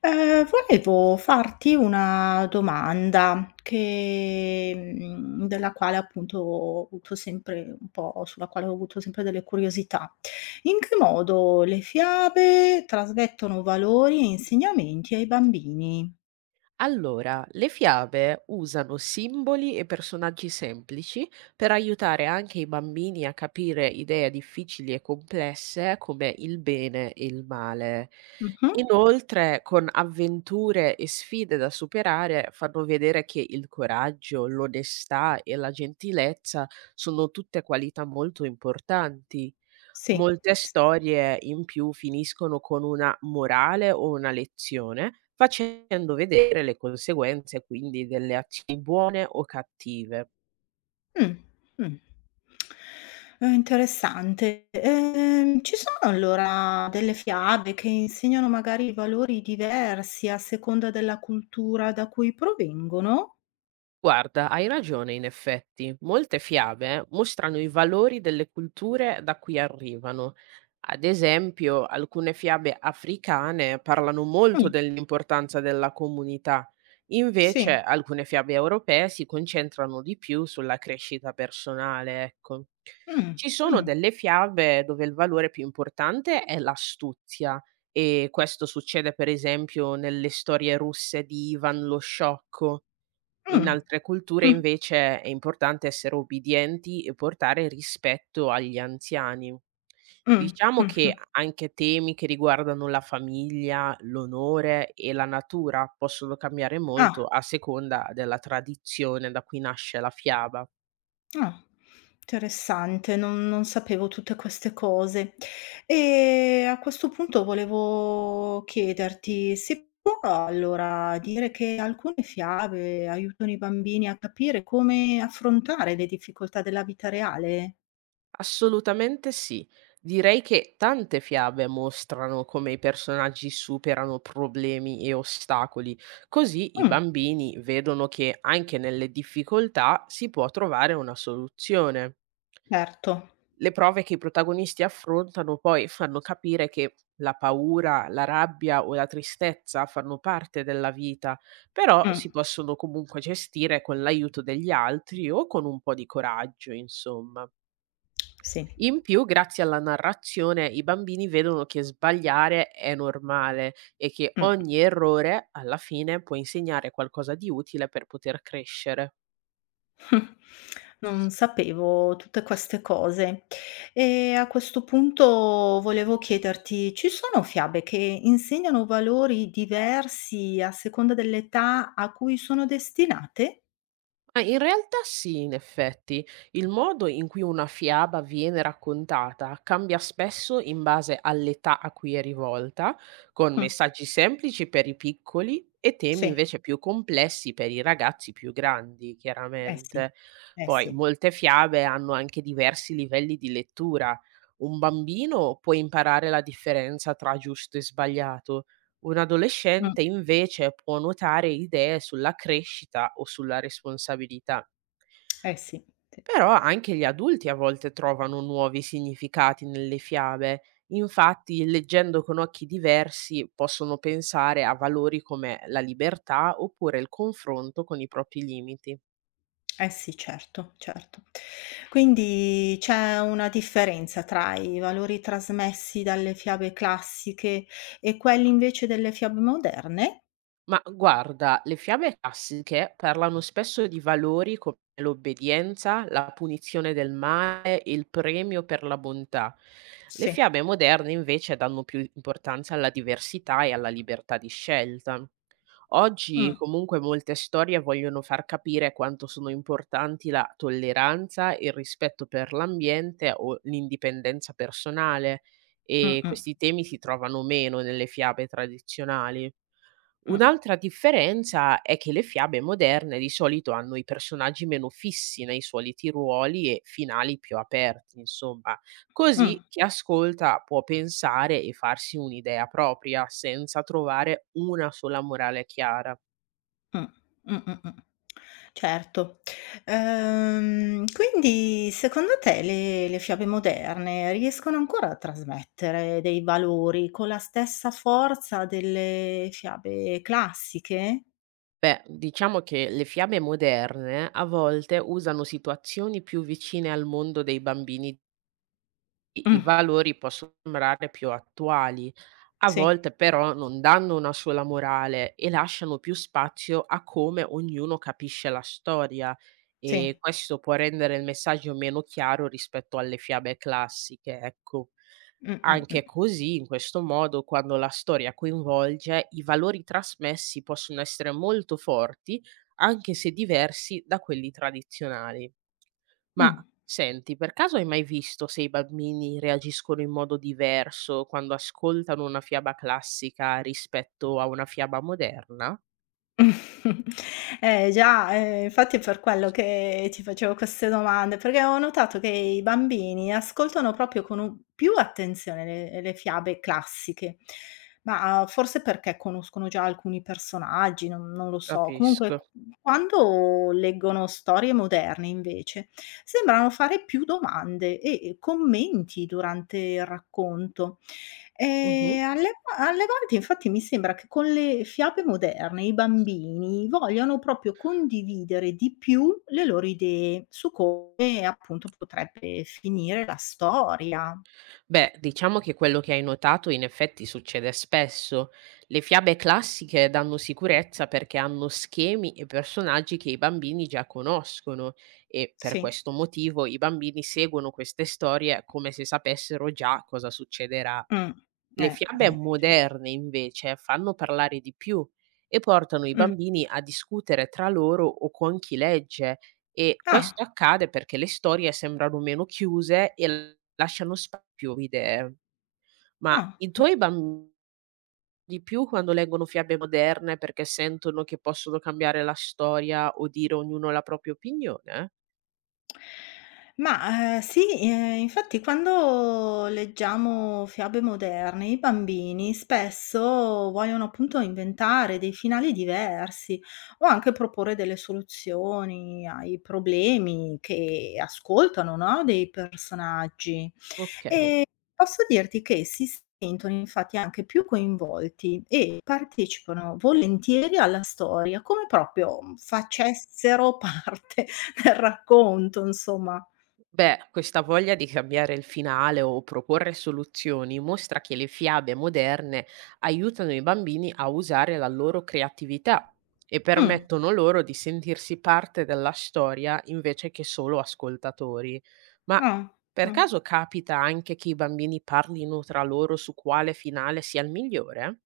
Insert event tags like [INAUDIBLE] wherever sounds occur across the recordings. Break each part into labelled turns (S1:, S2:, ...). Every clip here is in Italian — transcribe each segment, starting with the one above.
S1: Volevo farti una domanda che della quale appunto ho avuto sempre un po' sulla quale ho avuto sempre delle curiosità. In che modo le fiabe trasmettono valori e insegnamenti ai bambini?
S2: Allora, le fiabe usano simboli e personaggi semplici per aiutare anche i bambini a capire idee difficili e complesse come il bene e il male.
S1: Mh-mh.
S2: Inoltre, con avventure e sfide da superare, fanno vedere che il coraggio, l'onestà e la gentilezza sono tutte qualità molto importanti.
S1: Sì.
S2: Molte storie in più finiscono con una morale o una lezione, facendo vedere le conseguenze quindi delle azioni buone o cattive.
S1: Mh, mh. È interessante. Ci sono allora delle fiabe che insegnano magari valori diversi a seconda della cultura da cui provengono?
S2: Guarda, hai ragione in effetti. Molte fiabe mostrano i valori delle culture da cui arrivano. Ad esempio, alcune fiabe africane parlano molto
S1: Mh,
S2: dell'importanza della comunità, invece
S1: sì.
S2: alcune fiabe europee si concentrano di più sulla crescita personale, ecco.
S1: Mh,
S2: Ci
S1: mh,
S2: sono delle fiabe dove il valore più importante è l'astuzia, e questo succede per esempio nelle storie russe di Ivan lo Sciocco. In
S1: mh,
S2: altre culture
S1: mh,
S2: invece è importante essere ubbidienti e portare rispetto agli anziani.
S1: mh, mh,
S2: Diciamo
S1: mh,
S2: che
S1: mh.
S2: a anche temi che riguardano la famiglia, l'onore e la natura possono cambiare
S1: Ah.
S2: molto a seconda della tradizione da cui nasce la fiaba.
S1: Ah, interessante, non sapevo tutte queste cose. E a questo punto volevo chiederti, si può allora dire che alcune fiabe aiutano i bambini a capire come affrontare le difficoltà della vita reale?
S2: Assolutamente sì. Direi che tante fiabe mostrano come i personaggi superano problemi e ostacoli, così i
S1: Mh,
S2: bambini vedono che anche nelle difficoltà si può trovare una soluzione.
S1: certo.
S2: Le prove che i protagonisti affrontano poi fanno capire che la paura, la rabbia o la tristezza fanno parte della vita, però
S1: Mh,
S2: si possono comunque gestire con l'aiuto degli altri o con un po' di coraggio, insomma.
S1: sì.
S2: In più, grazie alla narrazione, i bambini vedono che sbagliare è normale e che
S1: Mh.
S2: ogni errore alla fine può insegnare qualcosa di utile per poter crescere.
S1: Non sapevo tutte queste cose. E a questo punto volevo chiederti, ci sono fiabe che insegnano valori diversi a seconda dell'età a cui sono destinate?
S2: Ma in realtà sì, in effetti, il modo in cui una fiaba viene raccontata cambia spesso in base all'età a cui è rivolta, con
S1: Mh,
S2: messaggi semplici per i piccoli e temi
S1: sì,
S2: invece più complessi per i ragazzi più grandi,
S1: eh sì,
S2: chiaramente.
S1: eh
S2: Poi
S1: sì,
S2: molte fiabe hanno anche diversi livelli di lettura. Un bambino può imparare la differenza tra giusto e sbagliato, un
S1: mh,
S2: adolescente invece può nuotare idee sulla crescita o sulla responsabilità.
S1: eh sì, sì,
S2: Però anche gli adulti a volte trovano nuovi significati nelle fiabe. Infatti, leggendo con occhi diversi, possono pensare a valori come la libertà oppure il confronto con i propri limiti.
S1: eh sì, certo, certo. Quindi c'è una differenza tra i valori trasmessi dalle fiabe classiche e quelli invece delle fiabe moderne?
S2: Ma guarda, le fiabe classiche parlano spesso di valori come l'obbedienza, la punizione del male, il premio per la bontà. Le
S1: Sì,
S2: fiabe moderne invece danno più importanza alla diversità e alla libertà di scelta. Oggi
S1: mh.
S2: comunque molte storie vogliono far capire quanto sono importanti la tolleranza, il rispetto per l'ambiente o l'indipendenza personale,
S1: Mh,
S2: e
S1: mh,
S2: questi temi si trovano meno nelle fiabe tradizionali.
S1: mh,
S2: Un'altra differenza è che le fiabe moderne di solito hanno i personaggi meno fissi nei soliti ruoli e finali più aperti, insomma.
S1: mh,
S2: Così chi ascolta può pensare e farsi un'idea propria senza trovare una sola morale chiara.
S1: mh, mh, mh, mh. Certo. Quindi secondo te le fiabe moderne riescono ancora a trasmettere dei valori con la stessa forza delle fiabe classiche?
S2: Beh, diciamo che le fiabe moderne a volte usano situazioni più vicine al mondo dei bambini. I
S1: Mh,
S2: valori possono sembrare più attuali, a
S1: sì,
S2: volte però non danno una sola morale e lasciano più spazio a come ognuno capisce la storia, e
S1: sì.
S2: questo può rendere il messaggio meno chiaro rispetto alle fiabe classiche, ecco.
S1: Mh, mh, mh,
S2: Anche così, in questo modo, quando la storia coinvolge, i valori trasmessi possono essere molto forti, anche se diversi da quelli tradizionali. Ma
S1: mh.
S2: senti, per caso hai mai visto se i bambini reagiscono in modo diverso quando ascoltano una fiaba classica rispetto a una fiaba moderna?
S1: [LAUGHS] Eh già, infatti è per quello che ti facevo queste domande, perché ho notato che i bambini ascoltano proprio con un più attenzione le fiabe classiche, ma forse perché conoscono già alcuni personaggi, non lo so. Comunque q
S2: Capisco.
S1: quando leggono storie moderne invece, sembrano fare più domande e commenti durante il racconto.
S2: Mhm.
S1: Alle a Levante infatti mi sembra che con le fiabe moderne i bambini vogliano proprio condividere di più le loro idee su come appunto potrebbe finire la storia.
S2: Beh, diciamo che quello che hai notato in effetti succede spesso. Le fiabe classiche danno sicurezza perché hanno schemi e personaggi che i bambini già conoscono, e per
S1: Sì.
S2: questo motivo i bambini seguono queste storie come se sapessero già cosa succederà.
S1: Mh.
S2: Le fiabe
S1: Cioè
S2: moderne invece fanno parlare di più e portano i
S1: mh.
S2: bambini a discutere tra loro o con chi legge, e
S1: Ah,
S2: questo accade perché le storie sembrano meno chiuse e lasciano spazio a più idee. Ma
S1: ah.
S2: i tuoi bambini di più quando leggono fiabe moderne perché sentono che possono cambiare la storia o dire ognuno la propria opinione?
S1: Ma, sì, infatti quando leggiamo fiabe moderne, i bambini spesso vogliono appunto inventare dei finali diversi o anche proporre delle soluzioni ai problemi che ascoltano, no, dei personaggi.
S2: Ok.
S1: E posso dirti che si sentono infatti anche più coinvolti e partecipano volentieri alla storia, come proprio facessero [LAUGHS] parte [LAUGHS] Racconto insomma.
S2: Beh, questa voglia di cambiare il finale o proporre soluzioni mostra che le fiabe moderne aiutano i bambini a usare la loro creatività e
S1: Mh,
S2: permettono loro di sentirsi parte della storia invece che solo ascoltatori. Ma
S1: ah,
S2: per
S1: mh.
S2: caso capita anche che i bambini parlino tra loro su quale finale sia il migliore?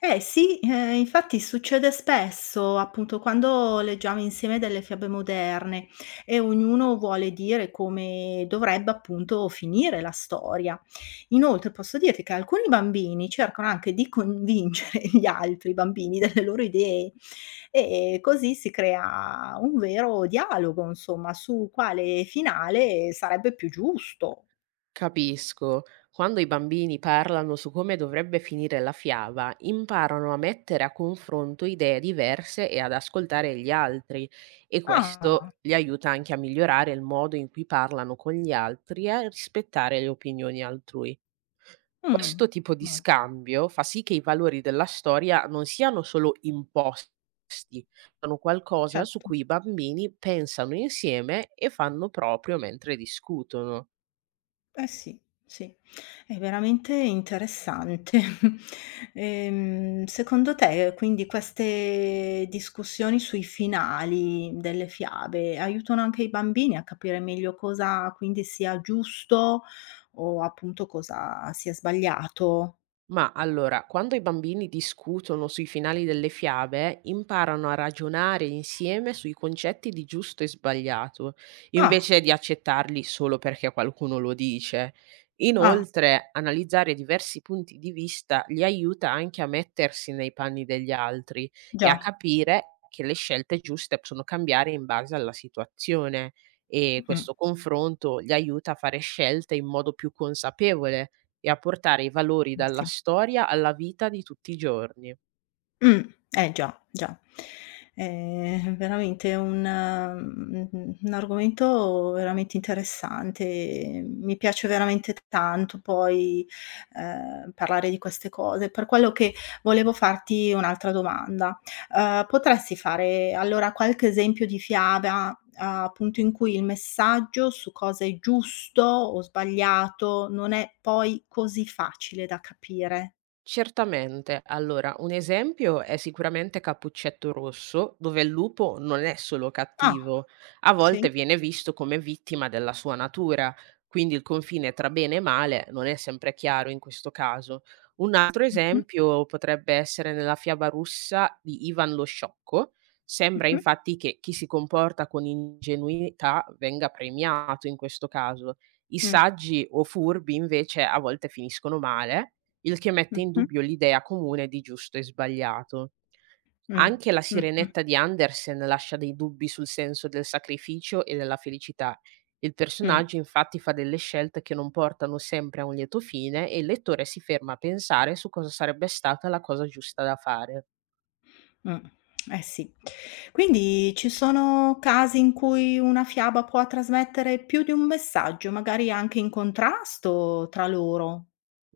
S1: Eh sì, infatti succede spesso, appunto, quando leggiamo insieme delle fiabe moderne e ognuno vuole dire come dovrebbe, appunto, finire la storia. Inoltre posso dirti che alcuni bambini cercano anche di convincere [LAUGHS] gli altri bambini delle loro idee e così si crea un vero dialogo, insomma, su quale finale sarebbe più giusto.
S2: Capisco. Quando i bambini parlano su come dovrebbe finire la fiaba, imparano a mettere a confronto idee diverse e ad ascoltare gli altri, e
S1: Ah.
S2: questo li aiuta anche a migliorare il modo in cui parlano con gli altri e a rispettare le opinioni altrui.
S1: Mh.
S2: Questo tipo di
S1: Vabbè,
S2: scambio fa sì che i valori della storia non siano solo imposti, sono qualcosa su
S1: certo.
S2: cui i bambini pensano insieme e fanno proprio mentre discutono.
S1: Eh sì, sì. È veramente interessante. [LAUGHS] Secondo te quindi queste discussioni sui finali delle fiabe aiutano anche i bambini a capire meglio cosa quindi sia giusto o appunto cosa sia sbagliato?
S2: Ma allora, quando i bambini discutono sui finali delle fiabe, imparano a ragionare insieme sui concetti di giusto e sbagliato,
S1: Ah,
S2: invece di accettarli solo perché qualcuno lo dice.
S1: ah,
S2: Inoltre, analizzare diversi punti di vista li aiuta anche a mettersi nei panni degli altri e a
S1: già.
S2: capire che le scelte giuste possono cambiare in base alla situazione. E
S1: Mh,
S2: questo confronto gli aiuta a fare scelte in modo più consapevole e a portare i valori dalla
S1: sì.
S2: storia alla vita di tutti i giorni.
S1: Mh, eh già, già. È veramente un argomento veramente interessante. Mi piace veramente tanto poi, parlare di queste cose, per quello che volevo farti un'altra domanda. Potresti fare allora qualche esempio di fiaba, appunto, in cui il messaggio su cosa è giusto o sbagliato non è poi così facile da capire?
S2: Certamente. Allora, un esempio è sicuramente Cappuccetto Rosso, dove il lupo non è solo
S1: Ah,
S2: cattivo, a
S1: sì.
S2: volte viene visto come vittima della sua natura, quindi il confine tra bene e male non è sempre chiaro in questo caso. Un altro
S1: Mh-mh,
S2: esempio potrebbe essere nella fiaba russa di Ivan lo Sciocco. Sembra
S1: mh-mh.
S2: infatti che chi si comporta con ingenuità venga premiato in questo caso. I
S1: Mh.
S2: saggi o furbi invece a volte finiscono male, il che mette in
S1: Mh-mh.
S2: dubbio l'idea comune di giusto e sbagliato.
S1: Mh.
S2: Anche La
S1: Mh-mh.
S2: sirenetta di Andersen lascia dei dubbi sul senso del sacrificio e della felicità. Il
S1: Mh.
S2: personaggio infatti fa delle scelte che non portano sempre a un lieto fine, e il lettore si ferma a pensare su cosa sarebbe stata la cosa giusta da fare.
S1: Mh. Eh sì. Quindi ci sono casi in cui una fiaba può trasmettere più di un messaggio, magari anche in contrasto tra loro.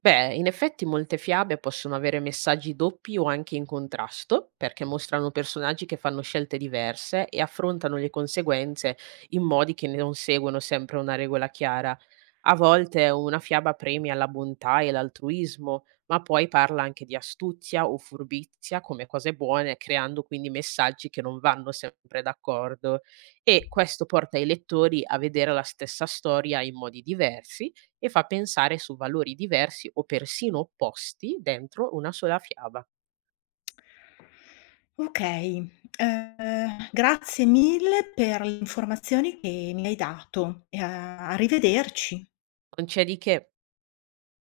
S2: Beh, in effetti molte fiabe possono avere messaggi doppi o anche in contrasto, perché mostrano personaggi che fanno scelte diverse e affrontano le conseguenze in modi che non seguono sempre una regola chiara. A volte una fiaba premia la bontà e l'altruismo, ma poi parla anche di astuzia o furbizia come cose buone, creando quindi messaggi che non vanno sempre d'accordo. E questo porta i lettori a vedere la stessa storia in modi diversi e fa pensare su valori diversi o persino opposti dentro una sola fiaba.
S1: Okay, grazie mille per le informazioni che mi hai dato e a arrivederci.
S2: Non c'è di che.